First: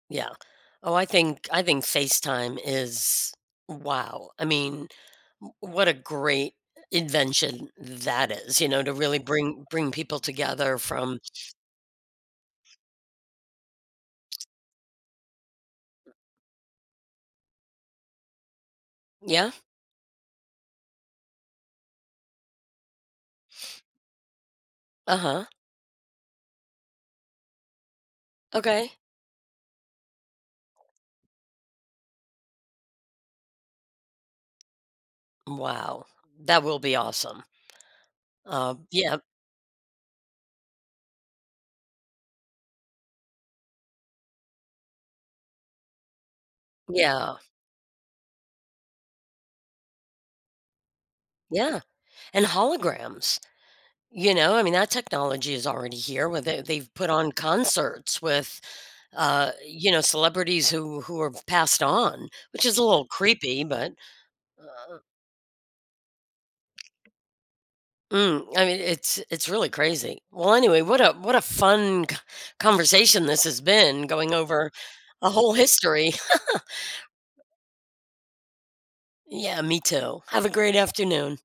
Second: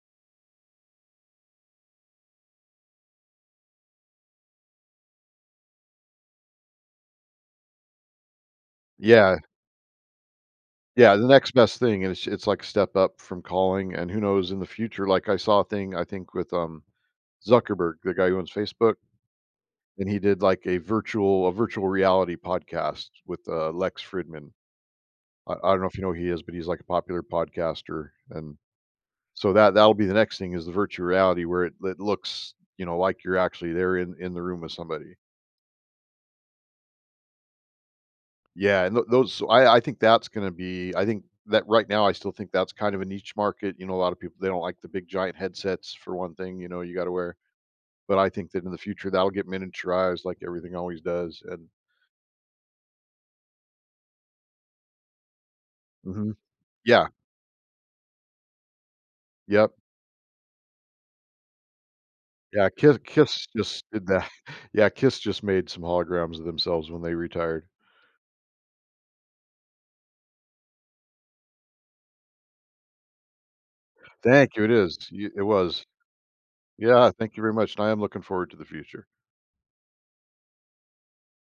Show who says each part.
Speaker 1: Yeah. Oh, I think I think FaceTime is, wow. I mean, w what a great i invention that is, you know, to really
Speaker 2: Yeah.
Speaker 1: bring bring people together
Speaker 2: Yeah,
Speaker 1: from
Speaker 2: the next best thing is it's, like, step up from calling, and who knows in the future. Like, I saw a thing, I think, with, um, Zuckerberg- the guy who owns Facebook-
Speaker 1: Yeah?
Speaker 2: and he did, like, a virtual a virtual reality podcast with, uh, Lex Fridman.
Speaker 1: Uh-huh.
Speaker 2: I I don't know if you know who he is, but he's, like, a popular podcaster, and
Speaker 1: Okay.
Speaker 2: So, that that'll be the next thing, is the virtual reality, where it it looks, you know, like you're actually there in in the room with somebody.
Speaker 1: Wow. That will be awesome.
Speaker 2: Yeah,
Speaker 1: Um,
Speaker 2: and tho
Speaker 1: yeah
Speaker 2: those so, I I think that's gonna be I think that, right now, I still think that's kind of a niche market. You know, a lotta people, they don't like the big giant headsets for one thing, you know, you gotta
Speaker 1: Yeah.
Speaker 2: wear but I think that in the future, that'll get miniaturized, like everything always does, and
Speaker 1: Yeah. And holograms. You know, I mean, that technology is already here,
Speaker 2: Mhm.
Speaker 1: where they they've
Speaker 2: Yeah.
Speaker 1: put on concerts with, uh,
Speaker 2: Yep.
Speaker 1: you know, celebrities who who have passed on, which
Speaker 2: Yeah,
Speaker 1: is a
Speaker 2: Ki
Speaker 1: little
Speaker 2: Kiss
Speaker 1: creepy,
Speaker 2: just
Speaker 1: but
Speaker 2: did that. Yeah, Kiss just made some holograms of themselves when they retired.
Speaker 1: Mm. I mean, it's it's really crazy. Well, anyway, what a what a fun c conversation this has been, going
Speaker 2: Thank you,
Speaker 1: over
Speaker 2: it is. Y
Speaker 1: a
Speaker 2: it
Speaker 1: whole
Speaker 2: was.
Speaker 1: history.
Speaker 2: Yeah, thank you very much, and I am looking forward to the future.
Speaker 1: Yeah, me too. Have a great afternoon.